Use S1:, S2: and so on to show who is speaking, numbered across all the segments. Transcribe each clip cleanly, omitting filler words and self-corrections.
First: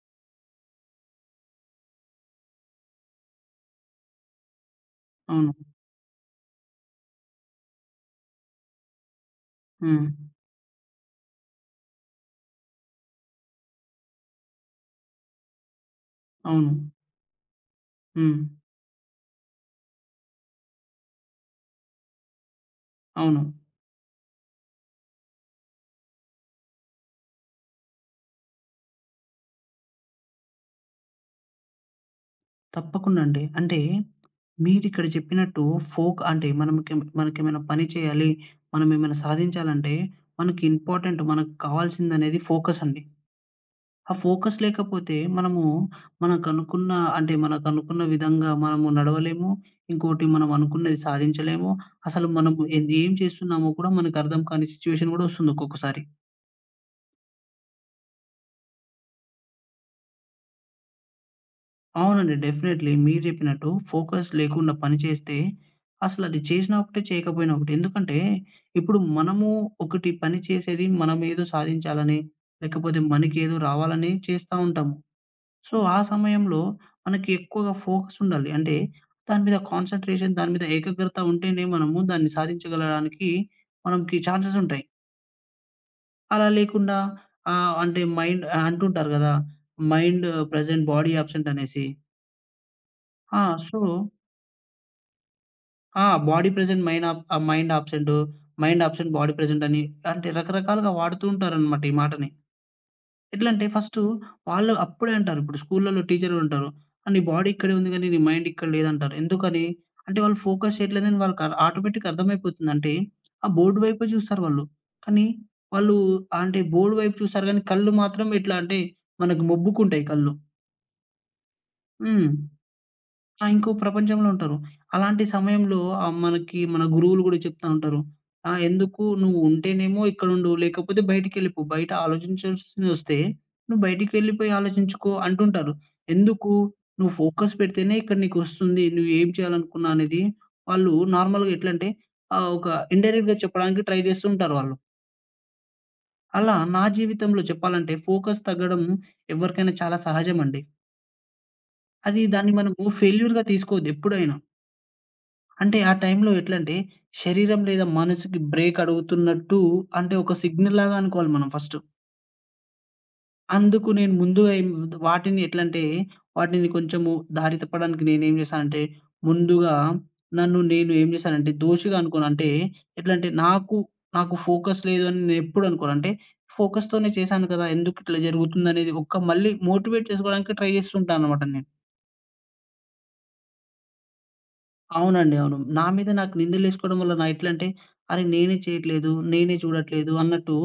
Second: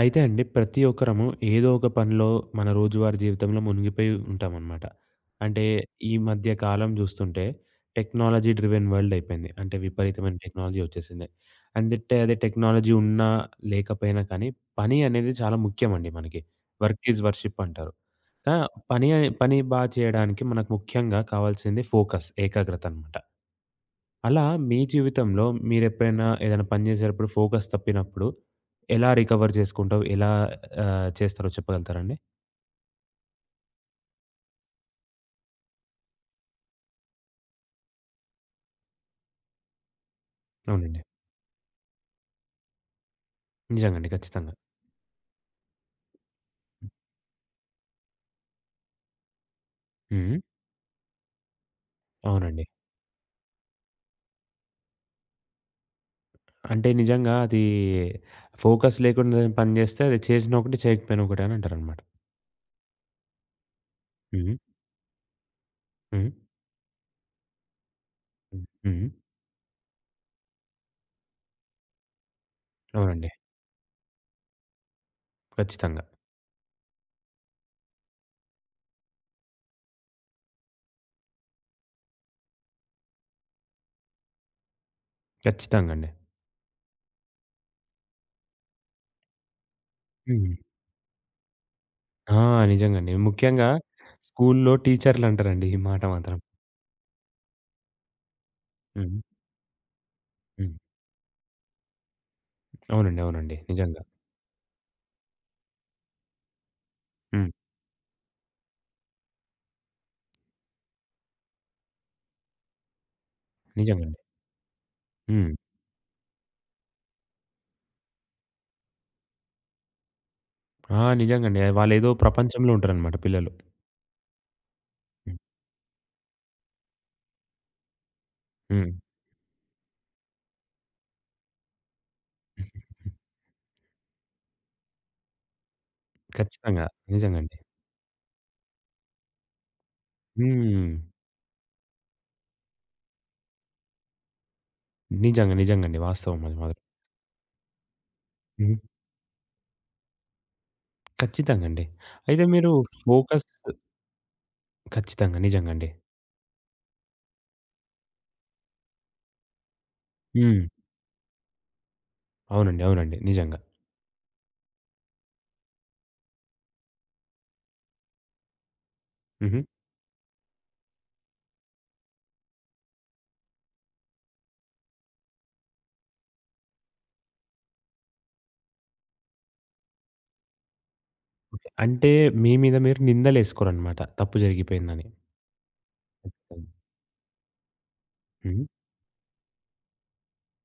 S1: అయితే అండి ప్రతి ఒక్కరము ఏదో ఒక పనిలో మన రోజువారీ జీవితంలో మునిగిపోయి ఉంటామన్నమాట.
S2: అవును.
S1: అంటే ఈ మధ్య కాలం చూస్తుంటే టెక్నాలజీ డ్రివెన్ వరల్డ్ అయిపోయింది. అంటే
S2: హ్మ్.
S1: విపరీతమైన టెక్నాలజీ వచ్చేసింది. అందుటే అదే టెక్నాలజీ ఉన్నా లేకపోయినా కానీ పని అనేది చాలా ముఖ్యమండి మనకి.
S2: అవును.
S1: వర్క్ ఈజ్ వర్షిప్ అంటారు.
S2: హ్మ్.
S1: ఆ! పని బా చేయడానికి మనకు ముఖ్యంగా కావాల్సింది ఫోకస్, ఏకాగ్రత అన్నమాట.
S2: అవును.
S1: అలా మీ జీవితంలో మీరెప్పుడైనా ఏదైనా పని చేసేటప్పుడు ఫోకస్ తప్పినప్పుడు ఎలా రికవర్ చేసుకుంటావు? ఎలా చేస్తారో చెప్పగలుగుతారండి?
S2: తప్పకుండా అండి. అంటే మీరిక్కడ చెప్పినట్టు ఫోక్ అంటే మనమికేం మనకేమైనా పని చేయాలి, మనమేమైనా సాధించాలంటే మనకి
S1: అవునండి.
S2: మనకు కావాల్సిందనేది ఫోకస్ అండి.
S1: నిజంగండి.
S2: ఆ
S1: ఖచ్చితంగా.
S2: ఫోకస్ లేకపోతే మనము మనకనుకున్న అంటే మనకనుకున్న విధంగా మనము నడవలేము. ఇంకోటి
S1: హ్మ్.
S2: మనం అనుకున్నది సాధించలేము. అసలు
S1: అవునండి.
S2: మనము ఏం చేస్తున్నామో కూడా మనకర్థం కాని సిచ్యువేషన్ గూడా ఒస్తుంది ఒక్కొక్కసారి.
S1: అంటే నిజంగా అది ఫోకస్ లేకుండా ఏదైనా పని చేస్తే అది చేసిన ఒకటి, చేయకపోయినా ఒకటి అని అంటారనమాట.
S2: అవునండి. డెఫినైట్‌లీ. మీరు జెప్పినట్టు ఫోకస్
S1: హ్మ్.
S2: లేకుండా పని చేస్తే,
S1: హ్మ్.
S2: అసలది చేసినా ఒకటే, చేయకపోయినా ఒకటే. ఎందుకంటే,
S1: హ్మ్.
S2: ఇప్పుడు
S1: హ్మ్.
S2: మనము ఒకటి పని చేసేది మనమేదో సాధించాలని, లేకపోతే
S1: అవునండి.
S2: మనకేదో రావాలని చేస్తా ఉంటాము. సో, ఆ
S1: ఖచ్చితంగా.
S2: సమయంలో మనకి ఎక్కువగా ఫోకస్ ఉండాలి. అంటే, దాని మీద కాన్సంట్రేషన్, దాని మీద ఏకాగ్రత ఉంటేనే మనము దాన్ని సాధించగలడానికి మనకి ఛాన్సెస్ ఉంటాయి.
S1: ఖచ్చితంగా అండి.
S2: అలా లేకుండా అంటే మైండ్ అంటుంటారు గదా! మైండ్
S1: హ్మ్.
S2: ప్రెజెంట్, బాడీ అబ్సెంట్ అనేసి.
S1: ఆ! నిజంగండి.
S2: ఆ!
S1: ముఖ్యంగా
S2: సో,
S1: స్కూల్లో టీచర్లు అంటారండి ఈ మాట
S2: ఆ!
S1: మాత్రం.
S2: బాడీ ప్రెజెంట్ మైన్ ఆబ్ ah, mind absent, mind absent
S1: hmm.
S2: Body present అని అంటే
S1: హ్మ్.
S2: రకరకాలుగా వాడుతూ ఉంటారనమాట ఈ మాటని.
S1: అవునండి. అవునండి.
S2: ఎట్లంటే ఫస్టు
S1: నిజంగా.
S2: వాళ్ళు అప్పుడే అంటారు. ఇప్పుడు స్కూల్‌లలో టీచర్‌లుంటారు. "ఆ! నీ బాడీ
S1: హ్మ్.
S2: ఇక్కడే ఉంది గానీ, నీ మైండ్ ఇక్కడ లేదంటారు." ఎందుకని? అంటే వాళ్ళు ఫోకస్ చేయట్లేదని వాళ్ళకి ఆటోమేటిక్‌గా అర్థమైపోతుంది. అంటే ఆ బోర్డ్ వైపే
S1: నిజంగండి.
S2: చూస్తారు వాళ్ళు. కానీ
S1: హ్మ్.
S2: వాళ్ళు అంటే బోర్డ్ వైపు చూస్తారు గానీ కళ్ళు మాత్రం ఎట్లా అంటే మనకు మొబ్బుకుంటాయి కళ్ళు.
S1: ఆ! నిజంగండి. వాళ్ళేదో
S2: హ్మ్.
S1: ప్రపంచంలో ఉంటారనమాట
S2: ఆ!
S1: పిల్లలు.
S2: ఇంకో ప్రపంచంలో ఉంటారు. అలాంటి
S1: హ్మ్.
S2: సమయంలో మనకి మన గురువులు గూడా చెప్తా ఉంటారు. "ఆ!
S1: హ్మ్.
S2: ఎందుకు నువ్వు ఉంటేనేమో ఇక్కడుండు. లేకపోతే బయటికెళ్ళిపో. బయట ఆలోచించాల్సినవొస్తే నువ్వు బయటికెళ్ళిపోయి ఆలోచించుకో" అంటుంటారు. ఎందుకు?
S1: ఖచ్చితంగా.
S2: నువ్వు ఫోకస్
S1: నిజంగండి.
S2: పెడితేనే ఇక్కడ నీకొస్తుంది. నువ్వు ఏం చేయాలనుకున్నా అనేది
S1: హ్మ్.
S2: వాళ్ళు నార్మల్‌గా ఎట్లంటే ఒక ఇండైరెక్ట్‌గా చెప్పడానికి ట్రై జేస్తూ ఉంటారు వాళ్ళు.
S1: నిజంగా. నిజంగండి. వాస్తవం
S2: అలా
S1: అది మాత్రం.
S2: నా జీవితంలో చెప్పాలంటే ఫోకస్
S1: హ్మ్.
S2: తగ్గడం ఎవరికైనా చాలా సహజమండి.
S1: ఖచ్చితంగండి. అయితే
S2: దాన్ని
S1: మీరు
S2: మనము ఫెయిల్యూర్‌గా
S1: ఫోకస్
S2: తీసుకోవద్దు ఎప్పుడైనా.
S1: ఖచ్చితంగా.
S2: అంటే
S1: నిజంగండి.
S2: ఆ టైంలో ఎట్లంటే, శరీరం లేదా మనసుకి బ్రేక్ అడుగుతున్నట్టు అంటే ఒక
S1: హ్మ్.
S2: సిగ్నల్ లాగా అనుకోవాలి మనం ఫస్టు.
S1: అవునండి. అవునండి. నిజంగా.
S2: అందుకు నేను ముందుగా ఏం వాటిని ఎట్లంటే, వాటిని కొంచెము దారి తప్పడానికి నేనేం చేశానంటే,
S1: హుహు.
S2: ముందుగా నన్ను నేను ఏం చేశానంటే దోషిగా అనుకోను. అంటే ఎట్లంటే నాకు, నాకు ఫోకస్ లేదు అని నేనెప్పుడు అనుకోను. అంటే ఫోకస్‌తోనే చేశాను కదా! ఎందుకిట్లా జరుగుతుందనేది ఒక్క మళ్ళీ మోటివేట్ చేసుకోవడానికి ట్రై చేస్తుంటాననమాట నేను.
S1: ఓకే. అంటే మీ మీద మీరు నిందలేసుకోరనమాట. తప్పు జరిగిపోయిందని.
S2: అవునండి. అవును. నా మీద నాకు
S1: ఖచ్చితంగా.
S2: నిందలేసుకోవడం వల్ల నా ఎట్లంటే, అరే! నేనే
S1: హ్మ్.
S2: చేయట్లేదు, నేనే చూడట్లేదు అన్నట్టు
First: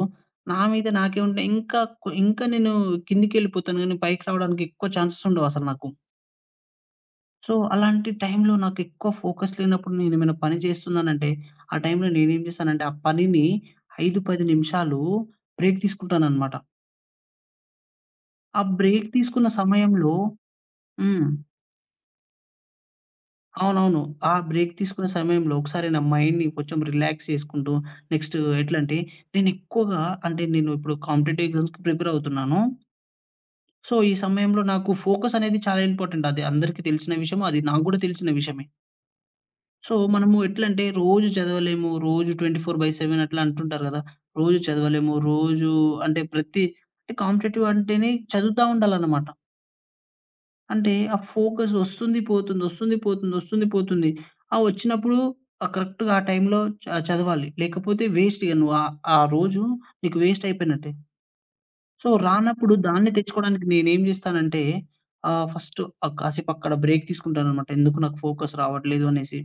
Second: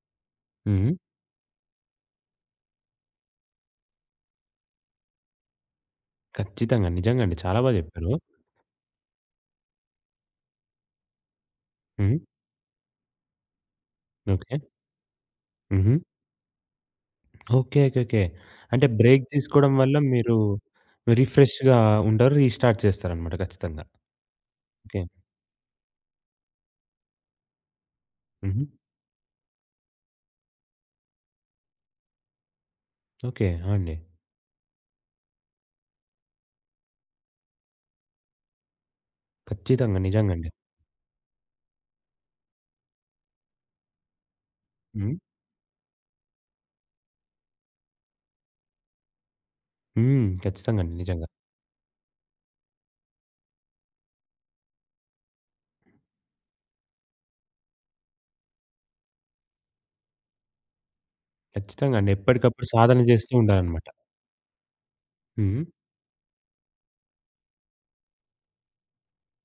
S2: నా మీద
S1: హ్మ్.
S2: నాకే ఉంటాయి. ఇంకా నేను కిందికెళ్ళిపోతాను గానీ, పైకి రావడానికి ఎక్కువ ఛాన్సెస్ ఉండవసలు నాకు.
S1: ఖచ్చితంగా. నిజంగండి.
S2: సో,
S1: చాలా బా
S2: అలాంటి
S1: జెప్పారు.
S2: టైంలో నాకెక్కువ ఫోకస్ లేనప్పుడు నేనేమైనా పని చేస్తున్నానంటే, ఆ టైంలో
S1: హ్మ్.
S2: నేనేం చేశానంటే, ఆ పనిని 5, 10
S1: ఓకే.
S2: నిమిషాలు బ్రేక్
S1: హుహు.
S2: తీసుకుంటాననమాట.
S1: ఓకే. ఓకే. ఓకే.
S2: ఆ
S1: అంటే
S2: బ్రేక్
S1: బ్రేక్
S2: తీసుకున్న
S1: తీసుకోవడం వల్ల
S2: సమయంలో
S1: మీరు
S2: హ్మ్.
S1: రిఫ్రెష్‌గా ఉంటారు. రీస్టార్ట్ చేస్తారనమాట ఖచ్చితంగా.
S2: అవునవును. ఆ బ్రేక్
S1: ఓకే.
S2: తీసుకునే సమయంలో ఒకసారి నా మైండ్‌ని కొంచెం రిలాక్స్ చేసుకుంటూ, నెక్స్ట్
S1: హుహు.
S2: ఎట్లంటే నేనెక్కువగా అంటే నేను ఇప్పుడు కాంపిటేటివ్ ఎగ్జామ్స్‌కి ప్రిపేర్ అవుతున్నాను.
S1: ఓకే. ఆ! అండి.
S2: సో, ఈ సమయంలో నాకు ఫోకస్ అనేది చాలా ఇంపార్టెంట్. అది అందరికీ తెలిసిన విషయం. అది నాకు గూడా తెలిసిన విషయమే. సో,
S1: ఖచ్చితంగా.
S2: మనము
S1: నిజంగండి.
S2: ఎట్లంటే రోజు చదవలేము. రోజు 24/7 అట్లా అంటుంటారు గదా! రోజు
S1: హ్మ్.
S2: చదవలేము. రోజు అంటే ప్రతి అంటే కాంపిటేటివ్ అంటేనే చదువుతా ఉండాలన్నమాట.
S1: హ్మ్. ఖచ్చితంగా
S2: అంటే
S1: అండి.
S2: ఆ
S1: నిజంగా.
S2: ఫోకస్ వస్తుంది, పోతుంది, వస్తుంది, పోతుంది, వస్తుంది, పోతుంది. ఆ వచ్చినప్పుడు కరెక్ట్‌గా ఆ టైంలో చదవాలి. లేకపోతే వేస్ట్ ఇగ నువ్వు ఆ రోజు నీకు వేస్ట్ అయిపోయినట్టే.
S1: ఖచ్చితంగా
S2: సో,
S1: అండి. ఎప్పటికప్పుడు
S2: రానప్పుడు
S1: సాధన
S2: దాన్ని
S1: చేస్తూ
S2: తెచ్చుకోవడానికి
S1: ఉండాలనమాట.
S2: నేనేం చేస్తానంటే
S1: హ్మ్.
S2: ఫస్ట్ కాసేపు అక్కడ బ్రేక్ తీసుకుంటాననమాట. ఎందుకు నాకు ఫోకస్ రావట్లేదు అనేసి.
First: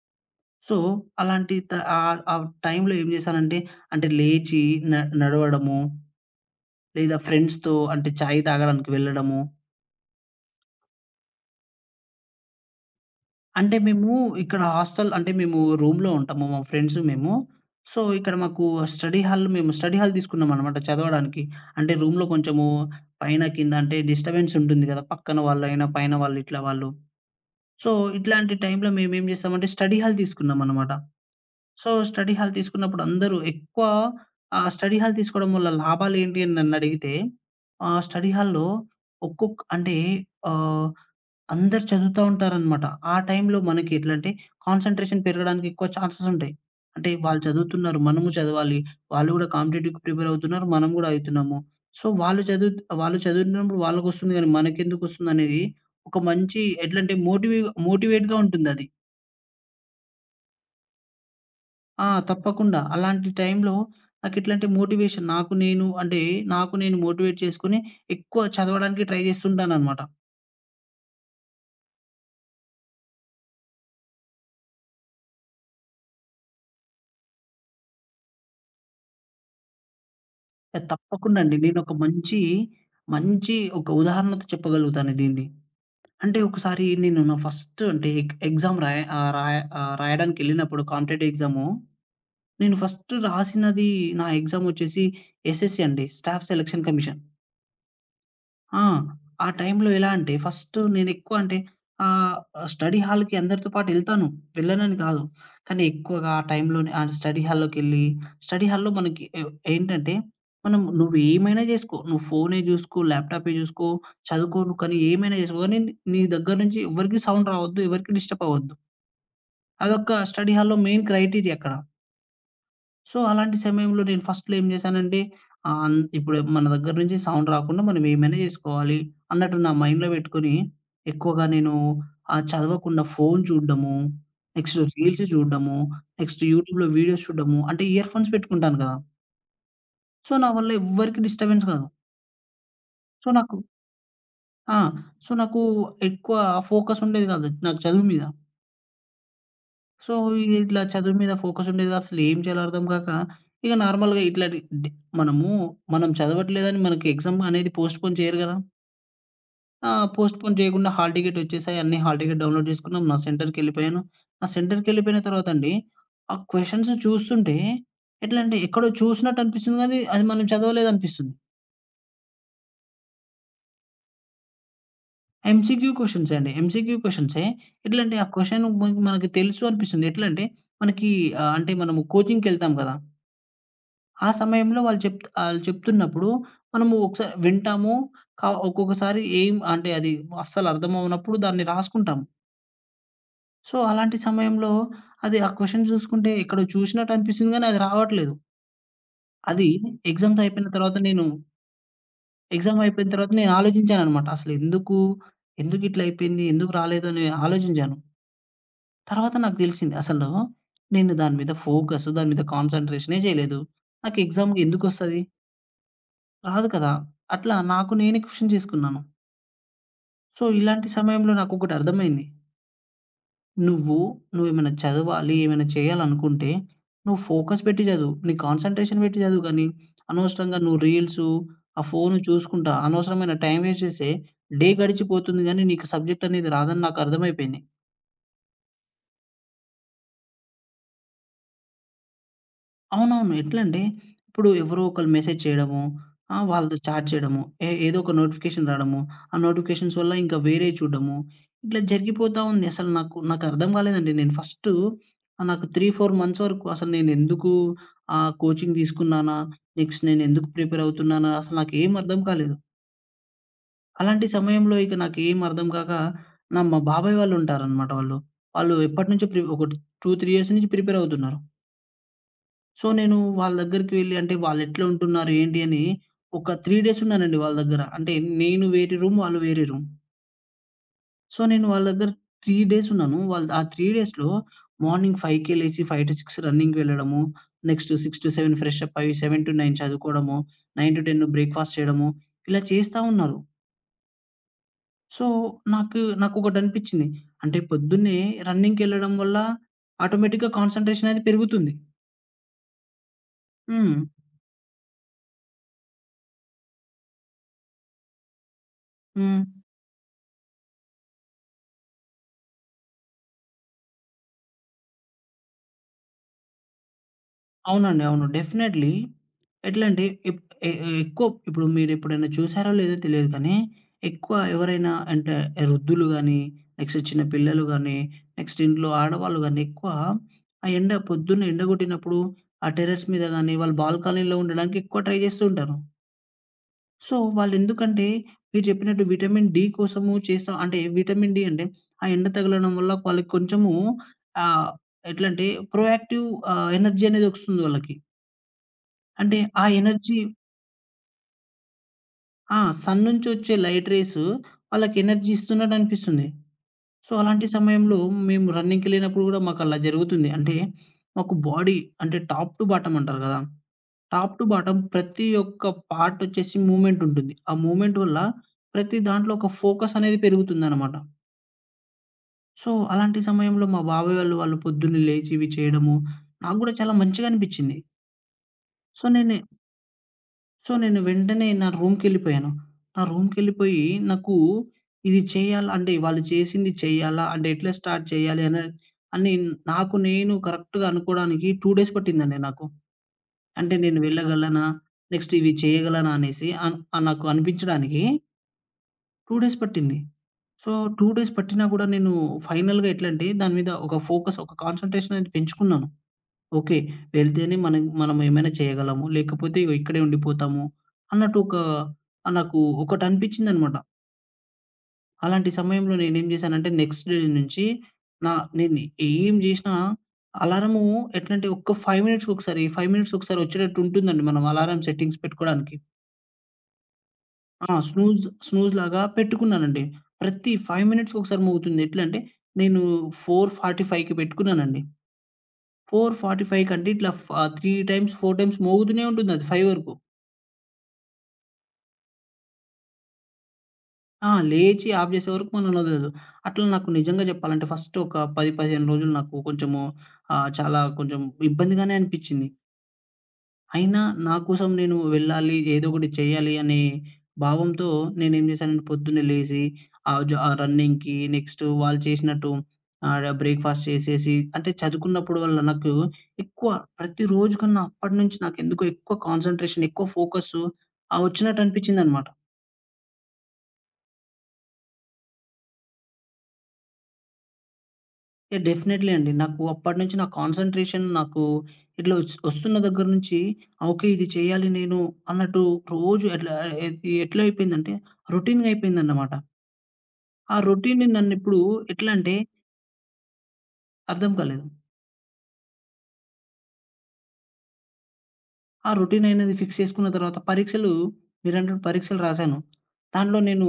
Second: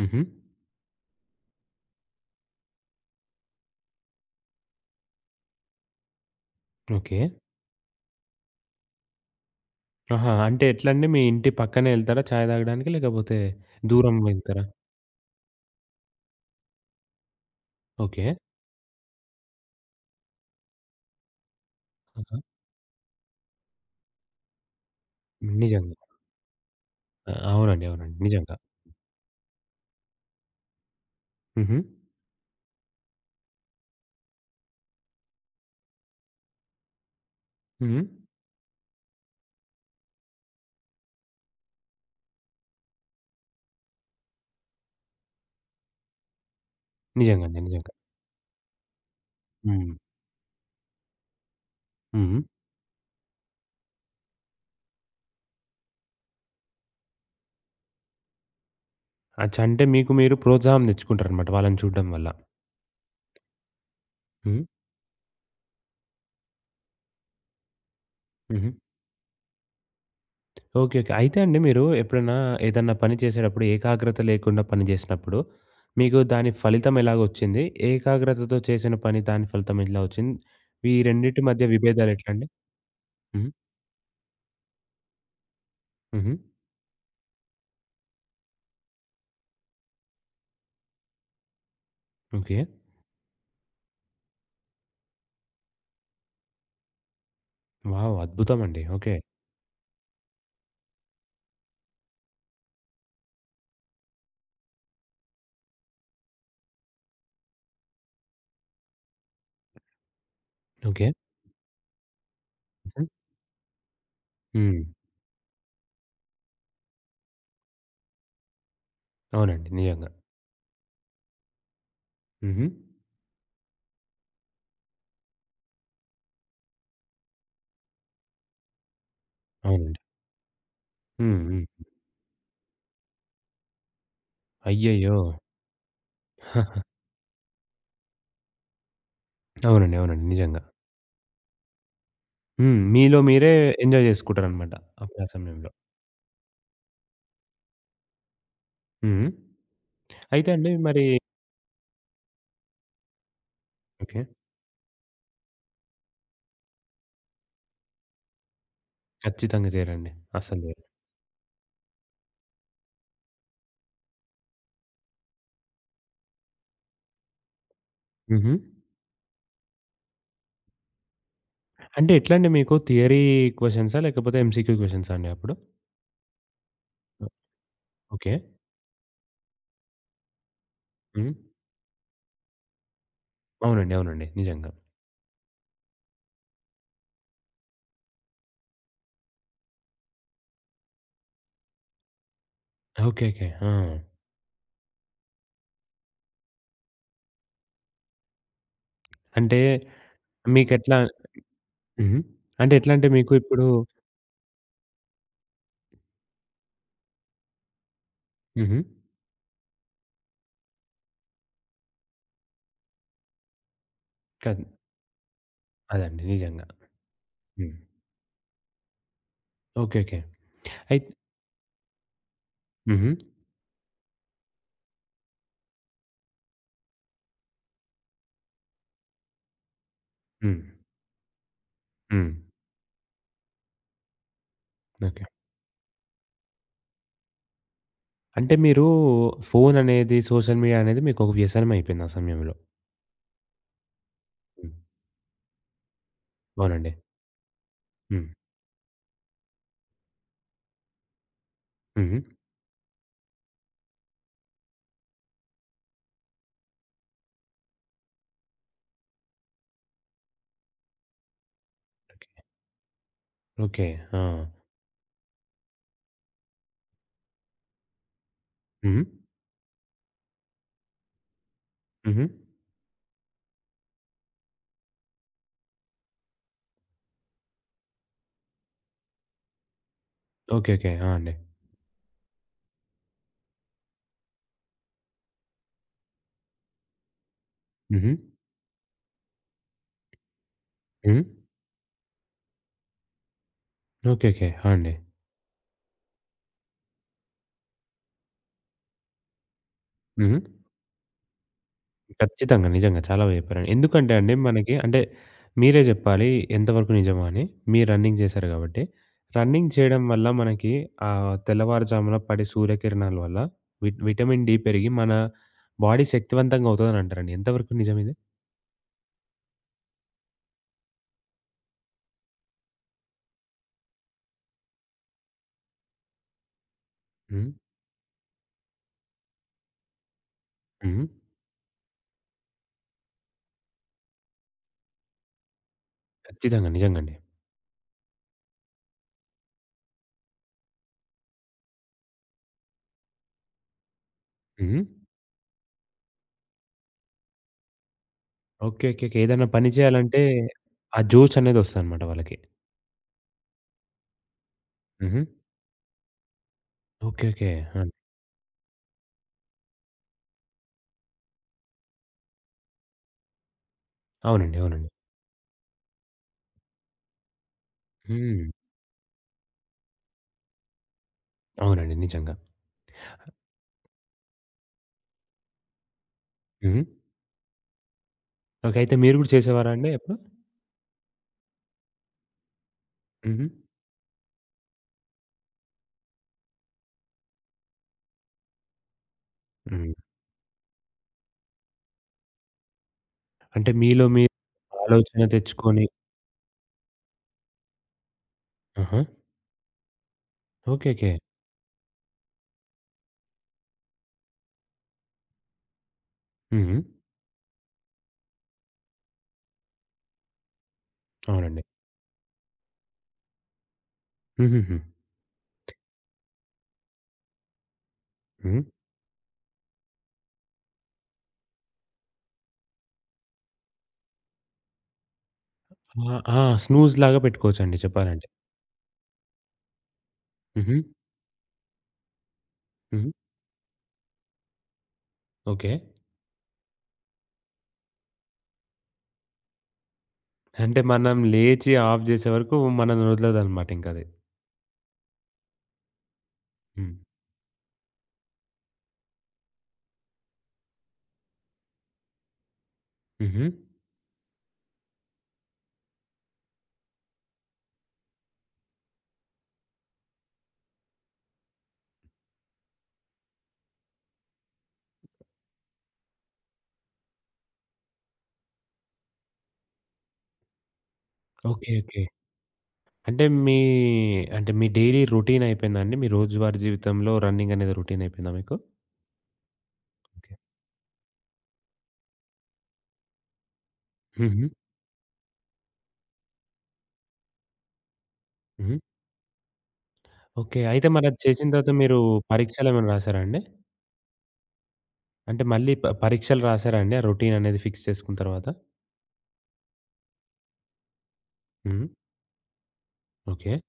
S1: హుహు.
S2: సో, అలాంటి ఆ టైంలో ఏం చేశానంటే, అంటే లేచి న నడవడము, లేదా
S1: ఓకే.
S2: ఫ్రెండ్స్‌తో అంటే చాయ్ తాగడానికి వెళ్ళడము.
S1: ఆహా! అంటే ఎట్లండి? మీ ఇంటి పక్కనే ఎళ్తారా చాయ్ తాగడానికి? లేకపోతే
S2: అంటే మేము
S1: దూరం
S2: ఇక్కడ
S1: వెళ్తారా?
S2: హాస్టల్ అంటే మేము రూమ్‌లో ఉంటాము. మా ఫ్రెండ్స్ మేము. So,
S1: okay.
S2: ఇక్కడ మాకు స్టడీ హాల్ మేము స్టడీ హాల్ తీసుకున్నామనమాట చదవడానికి. అంటే రూమ్‌లో
S1: ఆహా!
S2: కొంచెము పైన, కింద అంటే డిస్టర్బెన్స్ ఉంటుంది కదా! పక్కన వాళ్ళైనా,
S1: నిజంగా.
S2: పైన వాళ్ళు ఇట్లా వాళ్ళు.
S1: అవునండి.
S2: సో,
S1: అవునండి. నిజంగా.
S2: ఇట్లాంటి టైంలో మేమేం చేసామంటే స్టడీ హాల్ తీసుకున్నామనమాట.
S1: హుహు.
S2: సో, స్టడీ హాల్ తీసుకున్నప్పుడు అందరూ ఎక్కువ స్టడీ హాల్ తీసుకోవడం వల్ల లాభాలేంటి అని నన్నడిగితే
S1: హ్మ్.
S2: స్టడీ హాల్‌లో ఒక్కొక్క అంటే ఆహ్ అందరూ చదువుతా ఉంటారనమాట. ఆ టైంలో మనకి ఎట్లంటే, కాన్సంట్రేషన్ పెరగడానికి ఎక్కువ ఛాన్సెస్ ఉంటాయి. అంటే వాళ్ళు
S1: నిజంగా అండి. నిజంగా.
S2: చదువుతున్నారు, మనము చదవాలి. వాళ్ళు గూడా
S1: హ్మ్.
S2: కాంపిటేటివ్‌కి ప్రిపేర్ అవుతున్నారు, మనం గూడా అయితున్నాము. సో,
S1: హ్మ్.
S2: వాళ్ళు చదువుతున్నప్పుడు వాళ్ళకొస్తుంది గానీ, మనకెందుకొస్తుందనేది ఒక మంచి ఎట్లంటే మోటివేట్‌గా ఉంటుందది.
S1: అచ్చా! అంటే మీకు మీరు ప్రోత్సాహం తెచ్చుకుంటారనమాట వాళ్ళని చూడడం
S2: ఆ!
S1: వల్ల.
S2: తప్పకుండా. అలాంటి టైంలో
S1: హ్మ్.
S2: నాకెట్లంటే మోటివేషన్ నాకు నేను అంటే, నాకు నేను మోటివేట్ చేసుకొని ఎక్కువ
S1: హుహు.
S2: చదవడానికి ట్రై చేస్తుంటాననమాట.
S1: ఓకే. ఓకే. అయితే అండి మీరు ఎప్పుడైనా ఏదన్నా పని చేసేటప్పుడు ఏకాగ్రత లేకుండా పని చేసినప్పుడు, మీకు దాని ఫలితం ఎలాగొచ్చింది? ఏకాగ్రతతో చేసిన పని దాని ఫలితం ఎలా వచ్చింది?
S2: ఆ!
S1: ఈ
S2: తప్పకుండా
S1: రెండిటి
S2: అండి.
S1: మధ్య
S2: నేనొక
S1: విభేదాలు
S2: మంచి,
S1: ఎట్లండి? హ్మ్.
S2: మంచి ఒక ఉదాహరణతో చెప్పగలుగుతాను దీన్ని.
S1: హుహు.
S2: అంటే ఒకసారి నేను నా ఫస్ట్ అంటే ఎగ్జామ్ రాయడానికెళ్ళినప్పుడు కాంపిటేటివ్ ఎగ్జాము.
S1: ఓకే.
S2: నేను ఫస్ట్ రాసినది నా ఎగ్జామొచ్చేసి ఎస్ఎస్‌సి అండి. Staff selection commission.
S1: వావ్! అద్భుతమండి.
S2: ఆ!
S1: ఓకే.
S2: ఆ టైంలో ఎలా అంటే ఫస్ట్ నేనెక్కువ అంటే ఆహ్, స్టడీ హాల్‌కి అందరితో పాటు ఎళ్తాను. వెళ్ళనని కాదు. కానీ ఎక్కువగా ఆ టైంలోనే ఆ స్టడీ హాల్‌లోకెళ్ళి స్టడీ హాల్‌లో మనకి ఏంటంటే మనం
S1: ఓకే.
S2: నువ్వు ఏమైనా జేసుకో. నువ్వు ఫోనే జూసుకో,
S1: హుహు.
S2: ల్యాప్‌టాపే జూసుకో, చదువుకో నువ్వు
S1: హ్మ్.
S2: కానీ ఏమైనా జేసుకో గానీ నీ దగ్గర నుంచి ఎవరికీ సౌండ్ రావద్దు. ఎవరికీ డిస్టర్బ్ అవ్వద్దు.
S1: అవునండి. నిజంగా.
S2: అదొక స్టడీ హాల్‌లో మెయిన్ క్రైటీరియా అక్కడ.
S1: హుహు.
S2: సో, అలాంటి సమయంలో నేను ఫస్ట్‌లో ఏం జేశానంటే, ఆహ్, అన్ ఇప్పుడు మన దగ్గర నుంచి సౌండ్ రాకుండా మనం ఏమైనా జేసుకోవాలి అన్నట్టు నా
S1: అవునండి.
S2: మైండ్‌లో బెట్టుకొని,
S1: హ్మ్.
S2: ఎక్కువగా
S1: హ్మ్.
S2: నేను చదవకుండా ఫోను చూడడము, నెక్స్ట్
S1: అయ్యయ్యో!
S2: రీల్స్ చూడడము, నెక్స్ట్ యూట్యూబ్‌లో వీడియోస్ చూడడము, అంటే ఇయర్ ఫోన్స్ పెట్టుకుంటాను కదా!
S1: అవునండి. అవునండి.
S2: సో, నా
S1: నిజంగా.
S2: వల్ల ఎవ్వరికీ డిస్టర్బెన్స్ కాదు.
S1: హ్మ్. మీలో
S2: సో,
S1: మీరే
S2: నాకు
S1: ఎంజాయ్ జేసుకుంటారనమాట
S2: ఆ!
S1: అప్పుడు ఆ
S2: సో, నాకు
S1: సమయంలో.
S2: ఎక్కువ ఫోకస్ ఉండేది గాదు. నాకు చదువు మీద.
S1: హ్మ్.
S2: సో,
S1: అయితే
S2: ఇది
S1: అండి
S2: ఇట్లా
S1: మరి
S2: చదువు మీద ఫోకస్ ఉండేది. అసలేం చేయాలో అర్థం కాక, ఇక
S1: ఓకే.
S2: నార్మల్‌గా ఇట్లాంటి డి డి- మనము మనం చదవట్లేదని మనకి ఎగ్జామ్ అనేది పోస్ట్‌పోన్ చేయరు గదా!
S1: ఖచ్చితంగా
S2: ఆ!
S1: జేయరండి.
S2: పోస్ట్‌పోన్
S1: అస్సలు జేయరు.
S2: చేయకుండా హాల్ టికెట్ వచ్చేసాయి. అన్నీ హాల్ టికెట్ డౌన్‌లోడ్ చేసుకున్నాం. నా సెంటర్‌కెళ్ళిపోయాను. నా సెంటర్‌కెళ్ళిపోయిన తర్వాత అండి, ఆ క్వెషన్స్ చూస్తుంటే, ఎట్లా
S1: హుహు.
S2: అంటే ఎక్కడో చూసినట్టు అనిపిస్తుంది గానీ, అది మనం చదవలేదనిపిస్తుంది.
S1: అంటే ఎట్లా అండి మీకు థియరీ క్వెషన్సా? లేకపోతే ఎంసీక్యూ క్వెషన్సా అండి అప్పుడు?
S2: ఎంసీక్యూ క్వెషన్సే అండి. MCQ
S1: oh!
S2: క్వెషన్సే. ఎట్లంటే, ఆ
S1: ఓకే.
S2: క్వెషన్ మనకి తెలుసు అనిపిస్తుంది. ఎట్లంటే, మనకి
S1: హ్మ్.
S2: అంటే మనము కోచింగ్‌కెళ్తాం గదా!
S1: అవునండి. అవునండి.
S2: ఆ
S1: నిజంగా.
S2: సమయంలో వాళ్ళు చెప్త్ ఆళ్ళు చెప్తున్నప్పుడు మనము ఒకసారి వింటాము. క ఒక్కొక్కసారి ఏం అంటే అది అస్సలు అర్థమవ్వనప్పుడు దాన్ని రాసుకుంటాము.
S1: ఓకే. ఓకే. ఆ!
S2: సో, అలాంటి సమయంలో అది ఆ క్వెషన్ చూసుకుంటే ఎక్కడో చూసినట్టు అనిపిస్తుంది గానీ అది రావట్లేదు.
S1: అంటే
S2: అది ఎగ్జామ్స్ అయిపోయిన తర్వాత
S1: మీకెట్లా
S2: నేను
S1: హుహు. అంటే
S2: ఎగ్జామ్
S1: ఎట్లా అంటే
S2: అయిపోయిన
S1: మీకు
S2: తర్వాత నేను
S1: ఇప్పుడు
S2: ఆలోచించాననమాట. అసలు ఎందుకు, ఎందుకు ఇట్లా అయిపోయింది? ఎందుకు రాలేదు? అని ఆలోచించాను.
S1: హుహు.
S2: తర్వాత నాకు తెలిసింది అసలు నేను దాని మీద ఫోకస్, దాని మీద కాన్సంట్రేషనే చేయలేదు. నాకు ఎగ్జామ్
S1: కాద్
S2: ఎందుకొస్తది?
S1: అదండి. నిజంగా.
S2: రాదు కదా! అట్లా
S1: హ్మ్.
S2: నాకు నేనే క్వెషన్ చేసుకున్నాను.
S1: ఓకే. ఓకే.
S2: సో, ఇలాంటి
S1: అయిత్
S2: సమయంలో నాకొకటి అర్థమైంది.
S1: హుహు.
S2: నువ్వు, నువ్వేమైనా చదవాలి, ఏమైనా చేయాలనుకుంటే, నువ్వు ఫోకస్ పెట్టి చదువు. నీ కాన్సంట్రేషన్ పెట్టి చదువు గానీ,
S1: హ్మ్.
S2: అనవసరంగా నువ్వు రీల్సు, ఆ
S1: హ్మ్.
S2: ఫోను
S1: హ్మ్.
S2: చూసుకుంటా అనవసరమైన టైం వేస్ట్ చేస్తే డే
S1: ఓకే.
S2: గడిచిపోతుంది గానీ, నీకు సబ్జెక్ట్ అనేది రాదని నాకు అర్థమైపోయింది.
S1: అంటే మీరు ఫోను అనేది, సోషల్ మీడియా అనేది మీకొక వ్యసనం అయిపోయింది ఆ సమయంలో.
S2: అవునవును. ఎట్లంటే, ఇప్పుడు
S1: హ్మ్.
S2: ఎవరో ఒకళ్ళు మెసేజ్ చేయడము, వాళ్ళతో
S1: అవునండి.
S2: చాట్ చేయడము, ఏదో ఒక
S1: హ్మ్.
S2: నోటిఫికేషన్ రావడము, ఆ నోటిఫికేషన్స్ వల్ల ఇంకా వేరేయి చూడడము, ఇట్లా
S1: హుహు.
S2: జరిగిపోతా ఉంది. అసలు నాకు నాకర్థం కాలేదండి. నేను ఫస్టు నాకు 3, 4 మంత్స్ వరకు అసలు నేనెందుకు కోచింగ్ తీసుకున్నానా? నెక్స్ట్ నేనెందుకు ప్రిపేర్ అవుతున్నానా? అసలు నాకేం అర్థం
S1: ఓకే.
S2: కాలేదు.
S1: ఓకే. ఆ!
S2: అలాంటి సమయంలో ఇక నాకేం అర్థం కాక మా బాబాయ్ వాళ్ళుంటారనమాట వాళ్ళు. వాళ్ళు
S1: హ్మ్.
S2: ఎప్పటినుంచో ఒక 2, 3 ఇయర్స్ నుంచి ప్రిపేర్ అవుతున్నారు.
S1: హుహు.
S2: సో, నేను వాళ్ళ దగ్గరికి వెళ్లి అంటే వాళ్ళెట్లా ఉంటున్నారు ఏంటి అని ఒక 3 డేస్ ఉన్నానండి వాళ్ళ దగ్గర. అంటే నేను వేరే రూమ్, వాళ్ళు వేరే రూమ్.
S1: ఓకే. ఓకే. ఆ! అండి.
S2: సో, నేను వాళ్ళ దగ్గర 3 డేస్ ఉన్నాను. వాళ్ళు ఆ 3 డేస్‌లో మార్నింగ్ 5కే లేసి 5-6 రన్నింగ్‌కి వెళ్ళడము. నెక్స్ట్
S1: హుహు.
S2: 6-7 ఫ్రెషప్ అయ్యి 7-9 చదువుకోవడము.
S1: హ్మ్.
S2: 9-10 బ్రేక్‌ఫాస్ట్ చేయడము. ఇలా చేస్తా ఉన్నారు.
S1: ఓకే. ఓకే. ఆ! అండి.
S2: సో, నాకు నాకొకటనిపించింది. అంటే పొద్దున్నే రన్నింగ్‌కెళ్ళడం వల్ల
S1: హుహు.
S2: ఆటోమేటిక్‌గా కాన్సంట్రేషన్ అనేది పెరుగుతుంది.
S1: ఖచ్చితంగా. నిజంగా. చాలా బా చెప్పారండి.
S2: హ్మ్.
S1: ఎందుకంటే అండి మనకి అంటే మీరే జెప్పాలి ఎంతవరకు నిజమా అని. మీరు రన్నింగ్ జేశారు గాబట్టి.
S2: హ్మ్.
S1: రన్నింగ్ చేయడం వల్ల మనకి తెల్లవారుజామున పడే సూర్యకిరణాల వల్ల విటమిన్ డి పెరిగి మన బాడీ శక్తివంతంగా అవుతదని అంటారండి. ఎంతవరకు
S2: అవునండి.
S1: నిజమిది?
S2: అవును. డెఫినైట్‌లీ. ఎట్లంటే ఎప్ ఎ ఎ ఎక్కువ ఇప్పుడు మీరెప్పుడైనా చూసారో లేదో తెలియదు కానీ, ఎక్కువ ఎవరైనా అంటే వృద్ధులు గానీ, నెక్స్ట్ చిన్న
S1: హ్మ్.
S2: పిల్లలు గానీ, నెక్స్ట్ ఇంట్లో ఆడవాళ్ళు గానీ, ఎక్కువ ఆ ఎండ
S1: హ్మ్.
S2: పొద్దున్న ఎండ గొట్టినప్పుడు ఆ టెర్రస్ మీద గానీ, వాళ్ళు బాల్కనీలో ఉండడానికి ఎక్కువ ట్రై జేస్తూ ఉంటారు.
S1: ఖచ్చితంగా. నిజంగండి.
S2: సో, వాళ్ళెందుకంటే మీరు చెప్పినట్టు విటమిన్ డి కోసము చేస్తా అంటే విటమిన్ డి అంటే ఆ ఎండ తగలడం వల్ల వాళ్ళకి కొంచెము ఆహ్,
S1: హ్మ్.
S2: ఎట్లంటే ప్రొయాక్టివ్ ఎనర్జీ అనేది ఒస్తుంది వాళ్ళకి.
S1: ఓకే. ఓకే. ఓకే.
S2: అంటే
S1: ఏదైనా
S2: ఆ
S1: పని
S2: ఎనర్జీ
S1: చేయాలంటే ఆ జోషనేది ఒస్తదనమాట వాళ్ళకి.
S2: ఆ! సన్ నుంచొచ్చే లైట్ రేస్ వాళ్ళకి
S1: హుహు.
S2: ఎనర్జీ ఇస్తున్నట్టు అనిపిస్తుంది. So,
S1: okay.
S2: అలాంటి
S1: ఓకే. ఆ!
S2: సమయంలో మేము రన్నింగ్‌కెళ్ళినప్పుడు గూడా మాకలా జరుగుతుంది. అంటే మాకు బాడీ అంటే టాప్ టు బాటమ్ అంటారు గదా! టాప్ టు
S1: అవునండి.
S2: బాటమ్
S1: అవునండి.
S2: ప్రతి ఒక్క పార్ట్ వచ్చేసి మూవ్‌మెంట్ ఉంటుంది. ఆ మూవ్‌మెంట్ వల్ల
S1: హ్మ్.
S2: ప్రతి దాంట్లో ఒక ఫోకస్ అనేది పెరుగుతుందనమాట.
S1: అవునండి. నిజంగా.
S2: సో, అలాంటి సమయంలో మా బాబాయ్ వాళ్ళు, వాళ్ళు పొద్దున్నే లేచి ఇవి చేయడము నాకు గూడా
S1: హ్మ్.
S2: చాలా మంచిగా అనిపిచ్చింది.
S1: ఓకే. అయితే
S2: సో,
S1: మీరు గూడా
S2: నేను
S1: చేసేవారా అండి అప్పుడు?
S2: సో, నేను వెంటనే నా రూమ్‌కెళ్ళిపోయాను. నా
S1: హుహు.
S2: రూమ్‌కెళ్ళిపోయి నాకు ఇది చేయాలా అంటే వాళ్ళు చేసింది చేయాలా? అంటే ఎట్లా స్టార్ట్ చేయాలి? అనే అని
S1: హ్మ్.
S2: నాకు నేను కరెక్ట్‌గా అనుకోవడానికి 2 డేస్ పట్టిందండి నాకు.
S1: అంటే
S2: అంటే నేను
S1: మీలో మీరు
S2: వెళ్ళగలనా?
S1: ఆలోచన
S2: నెక్స్ట్ ఇవి
S1: తెచ్చుకొని
S2: చేయగలనా? అనేసి నాకు అనిపించడానికి
S1: ఆహా!
S2: 2 డేస్ పట్టింది. So,
S1: okay.
S2: 2
S1: ఓకే.
S2: డేస్ పట్టినా కూడా నేను ఫైనల్‌గా ఎట్లంటే దాని మీద ఒక ఫోకస్, ఒక కాన్సంట్రేషన్ అనేది పెంచుకున్నాను.
S1: హుహు.
S2: ఓకే. వెళ్తేనే మనం మనం ఏమైనా చేయగలము. లేకపోతే ఇగో ఇక్కడే ఉండిపోతాము అన్నట్టు ఒక
S1: అవునండి.
S2: నాకు ఒకటనిపించిందనమాట.
S1: హుహుహు.
S2: అలాంటి సమయంలో నేనేం జేశానంటే నెక్స్ట్ డే నుంచి నా
S1: హ్మ్.
S2: నేను ఏం జేసినా అలారము ఎట్లంటే ఒక్క 5 మినిట్స్‌కొకసారి, 5 మినిట్స్‌కొకసారి వచ్చేటట్టు ఉంటుందండి మనం అలారం సెట్టింగ్స్ పెట్టుకోవడానికి.
S1: ఆ! ఆ! స్నూజ్‌లాగా
S2: ఆ!
S1: పెట్టుకోవచ్చండి చెప్పాలంటే.
S2: స్నూజ్‌లాగా పెట్టుకున్నానండి. ప్రతి
S1: హుహు.
S2: 5 మినిట్స్‌కొకసారి మోగుతుంది. ఎట్లంటే నేను
S1: హుహు.
S2: 4:45కి పెట్టుకున్నానండి.
S1: ఓకే.
S2: 4:45 కంటే ఇట్లా 3 టైమ్స్, 4 టైమ్స్ మోగుతూనే ఉంటుందది 5 వరకు.
S1: అంటే మనం లేచి ఆఫ్ జేసే వరకు మనల్ని వదలదనమాట ఇంకది.
S2: ఆ! లేచి ఆఫ్ చేసే వరకు మనల్నొదలదు. అట్లా నాకు
S1: హ్మ్.
S2: నిజంగా చెప్పాలంటే ఫస్ట్ ఒక 10, 15 రోజులు నాకు కొంచెము చాలా కొంచెం ఇబ్బందిగానే అనిపిచ్చింది.
S1: హుహు.
S2: అయినా నా కోసం నేను వెళ్ళాలి. ఏదో ఒకటి చేయాలి అనే భావంతో నేనేం చేశానంటే పొద్దున్నే లేసి రన్నింగ్‌కి నెక్స్ట్ వాళ్ళు చేసినట్టు బ్రేక్‌ఫాస్ట్ చేసేసి అంటే చదువుకున్నప్పుడు వల్ల నాకు ఎక్కువ ప్రతిరోజు కన్నా అప్పటినుంచి నాకెందుకో ఎక్కువ కాన్సంట్రేషన్, ఎక్కువ ఫోకస్సు వచ్చినట్టు
S1: ఓకే. ఓకే.
S2: అనిపించిందనమాట.
S1: అంటే మీ అంటే మీ డైలీ రొటీన్ అయిపోయిందా అండి? మీ రోజువారీ జీవితంలో రన్నింగ్ అనేది రొటీన్ అయిపోయిందా మీకు?
S2: యాహ్! డెఫినైట్లీ అండి. నాకు అప్పటినుంచి నా
S1: ఓకే.
S2: కాన్సంట్రేషన్ నాకు ఇట్లా వస్తున్న దగ్గర నుంచి "ఆ, ఓకే. ఇది
S1: హుహు.
S2: చేయాలి నేను అన్నట్టు రోజు ఎట్లా ఎ ఎట్లా అయిపోయిందంటే రొటీన్‌గా
S1: హుహు.
S2: అయిపోయిందన్నమాట. ఆ
S1: ఓకే. అయితే
S2: రొటీన్
S1: మరది చేసిన
S2: నన్నిప్పుడు
S1: తర్వాత మీరు
S2: ఎట్లంటే
S1: పరీక్షలేమైనా రాసారా అండి?
S2: అర్థం కాలేదు.
S1: అంటే మళ్ళీ పరీక్షలు రాసారా అండి? ఆ రొటీన్ అనేది ఫిక్స్ చేసుకున్న తర్వాత?
S2: ఆ రొటీన్ అనేది ఫిక్స్ చేసుకున్న తర్వాత మీరన్నట్టు
S1: హ్మ్.
S2: పరీక్షలు రాశాను. దాంట్లో
S1: ఓకే.
S2: నేను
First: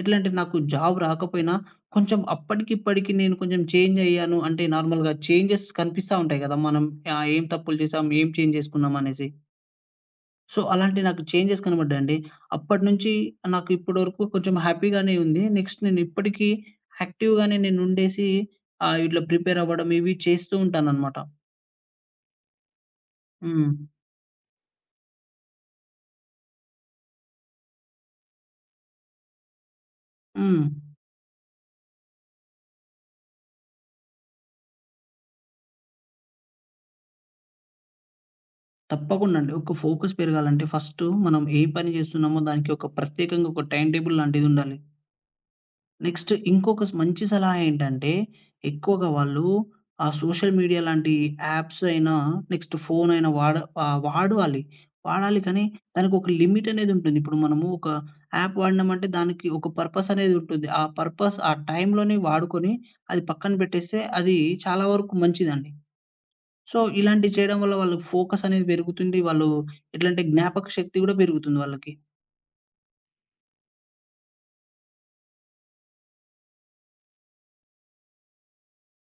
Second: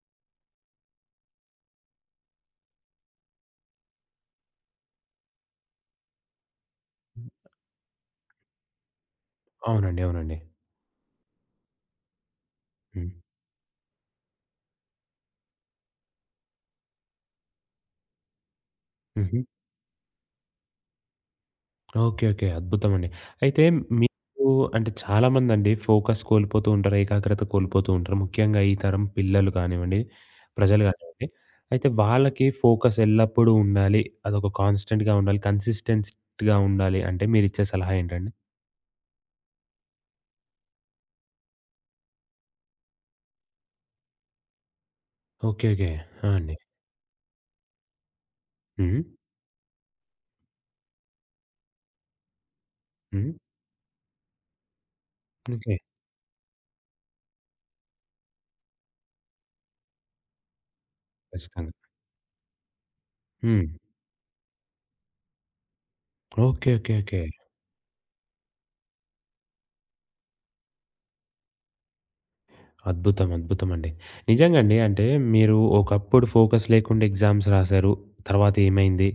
S2: ఎట్లంటే నాకు జాబ్ రాకపోయినా కొంచెం అప్పటికిప్పటికి నేను కొంచెం చేంజ్ అయ్యాను అంటే నార్మల్‌గా చేంజెస్ కనిపిస్తా ఉంటాయి కదా! మనం ఏం తప్పులు చేశాం? ఏం చేంజ్ చేసుకున్నాం? అనేసి.
S1: అవునండి. అవునండి.
S2: సో, అలాంటి నాకు చేంజెస్ కనపడ్డాయండి.
S1: హ్మ్.
S2: అప్పటినుంచి నాకు ఇప్పటివరకు కొంచెం హ్యాపీగానే ఉంది. నెక్స్ట్ నేను ఇప్పటికీ యాక్టివ్‌గానే నేనుండేసి ఇట్లా
S1: హుహు.
S2: ప్రిపేర్ అవ్వడం ఇవి చేస్తూ ఉంటాననమాట.
S1: ఓకే. ఓకే. అద్భుతమండి. అయితే
S2: హ్మ్.
S1: మీకు అంటే చాలామందండి ఫోకస్ కోల్పోతూ ఉంటారు, ఏకాగ్రత కోల్పోతూ ఉంటారు. ముఖ్యంగా ఈ తరం పిల్లలు కానివ్వండి,
S2: హ్మ్.
S1: ప్రజలు కానివ్వండి. అయితే వాళ్ళకి ఫోకస్ ఎల్లప్పుడూ ఉండాలి. అదొక కాన్స్టెంట్‌గా ఉండాలి. కన్సిస్టెంట్‌గా ఉండాలి. అంటే మీరిచ్చే సలహా ఏంటండి?
S2: తప్పకుండా అండి. ఒక ఫోకస్ పెరగాలంటే ఫస్టు మనం ఏ పని జేస్తున్నామో దానికి ఒక ప్రత్యేకంగా ఒక టైమ్ టేబుల్ లాంటిదుండాలి.
S1: ఓకే. ఓకే. ఆ!
S2: నెక్స్ట్
S1: అండి.
S2: ఇంకొక మంచి సలహా ఏంటంటే
S1: హ్మ్.
S2: ఎక్కువగా వాళ్ళు ఆ సోషల్ మీడియా లాంటి యాప్స్ అయినా, నెక్స్ట్ ఫోన్
S1: హ్మ్.
S2: అయినా వాడాలి. వాడాలి కానీ
S1: ఓకే.
S2: దానికొక లిమిట్ అనేదుంటుంది. ఇప్పుడు మనము ఒక యాప్ వాడినామంటే దానికి ఒక పర్పస్ అనేదుంటుంది. ఆ పర్పస్ ఆ
S1: ఖచ్చితంగా.
S2: టైమ్‌లోనే వాడుకొని అది పక్కన
S1: హ్మ్.
S2: పెట్టేస్తే అది చాలా వరకు మంచిదండి.
S1: ఓకే.
S2: So,
S1: okay. ఓకే.
S2: ఇలాంటివి చేయడం వల్ల వాళ్ళకి ఫోకస్ అనేది పెరుగుతుంది. వాళ్ళు ఎట్లంటే జ్ఞాపక శక్తి గూడా పెరుగుతుంది వాళ్ళకి.
S1: అద్భుతం. అద్భుతమండి. నిజంగండి. అంటే మీరు ఒకప్పుడు ఫోకస్ లేకుండా ఎగ్జామ్స్ రాసారు. తర్వాత ఏమైంది?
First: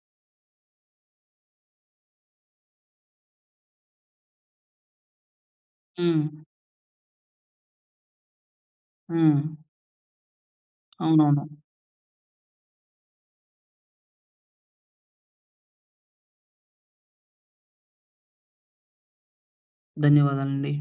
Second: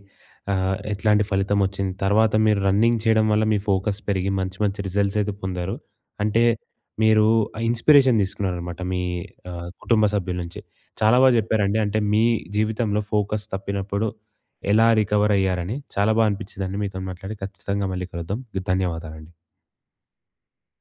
S1: ఎట్లాంటి ఫలితమొచ్చింది? తర్వాత మీరు రన్నింగ్ చేయడం వల్ల మీ ఫోకస్ పెరిగి మంచి మంచి రిజల్ట్స్ అయితే పొందారు.
S2: హ్మ్.
S1: అంటే మీరు ఆ ఇన్‌స్పిరేషన్ తీసుకున్నారనమాట మీ
S2: హ్మ్.
S1: కుటుంబ సభ్యుల నుంచి. చాలా బా
S2: అవునవును.
S1: చెప్పారండి. అంటే మీ జీవితంలో ఫోకస్ తప్పినప్పుడు ఎలా రికవర్ అయ్యారని చాలా బా అనిపించిందండి మీతోని మాట్లాడి. ఖచ్చితంగా మళ్ళీ కలుద్దాం. ధన్యవాదాలండి.
S2: ధన్యవాదాలండి.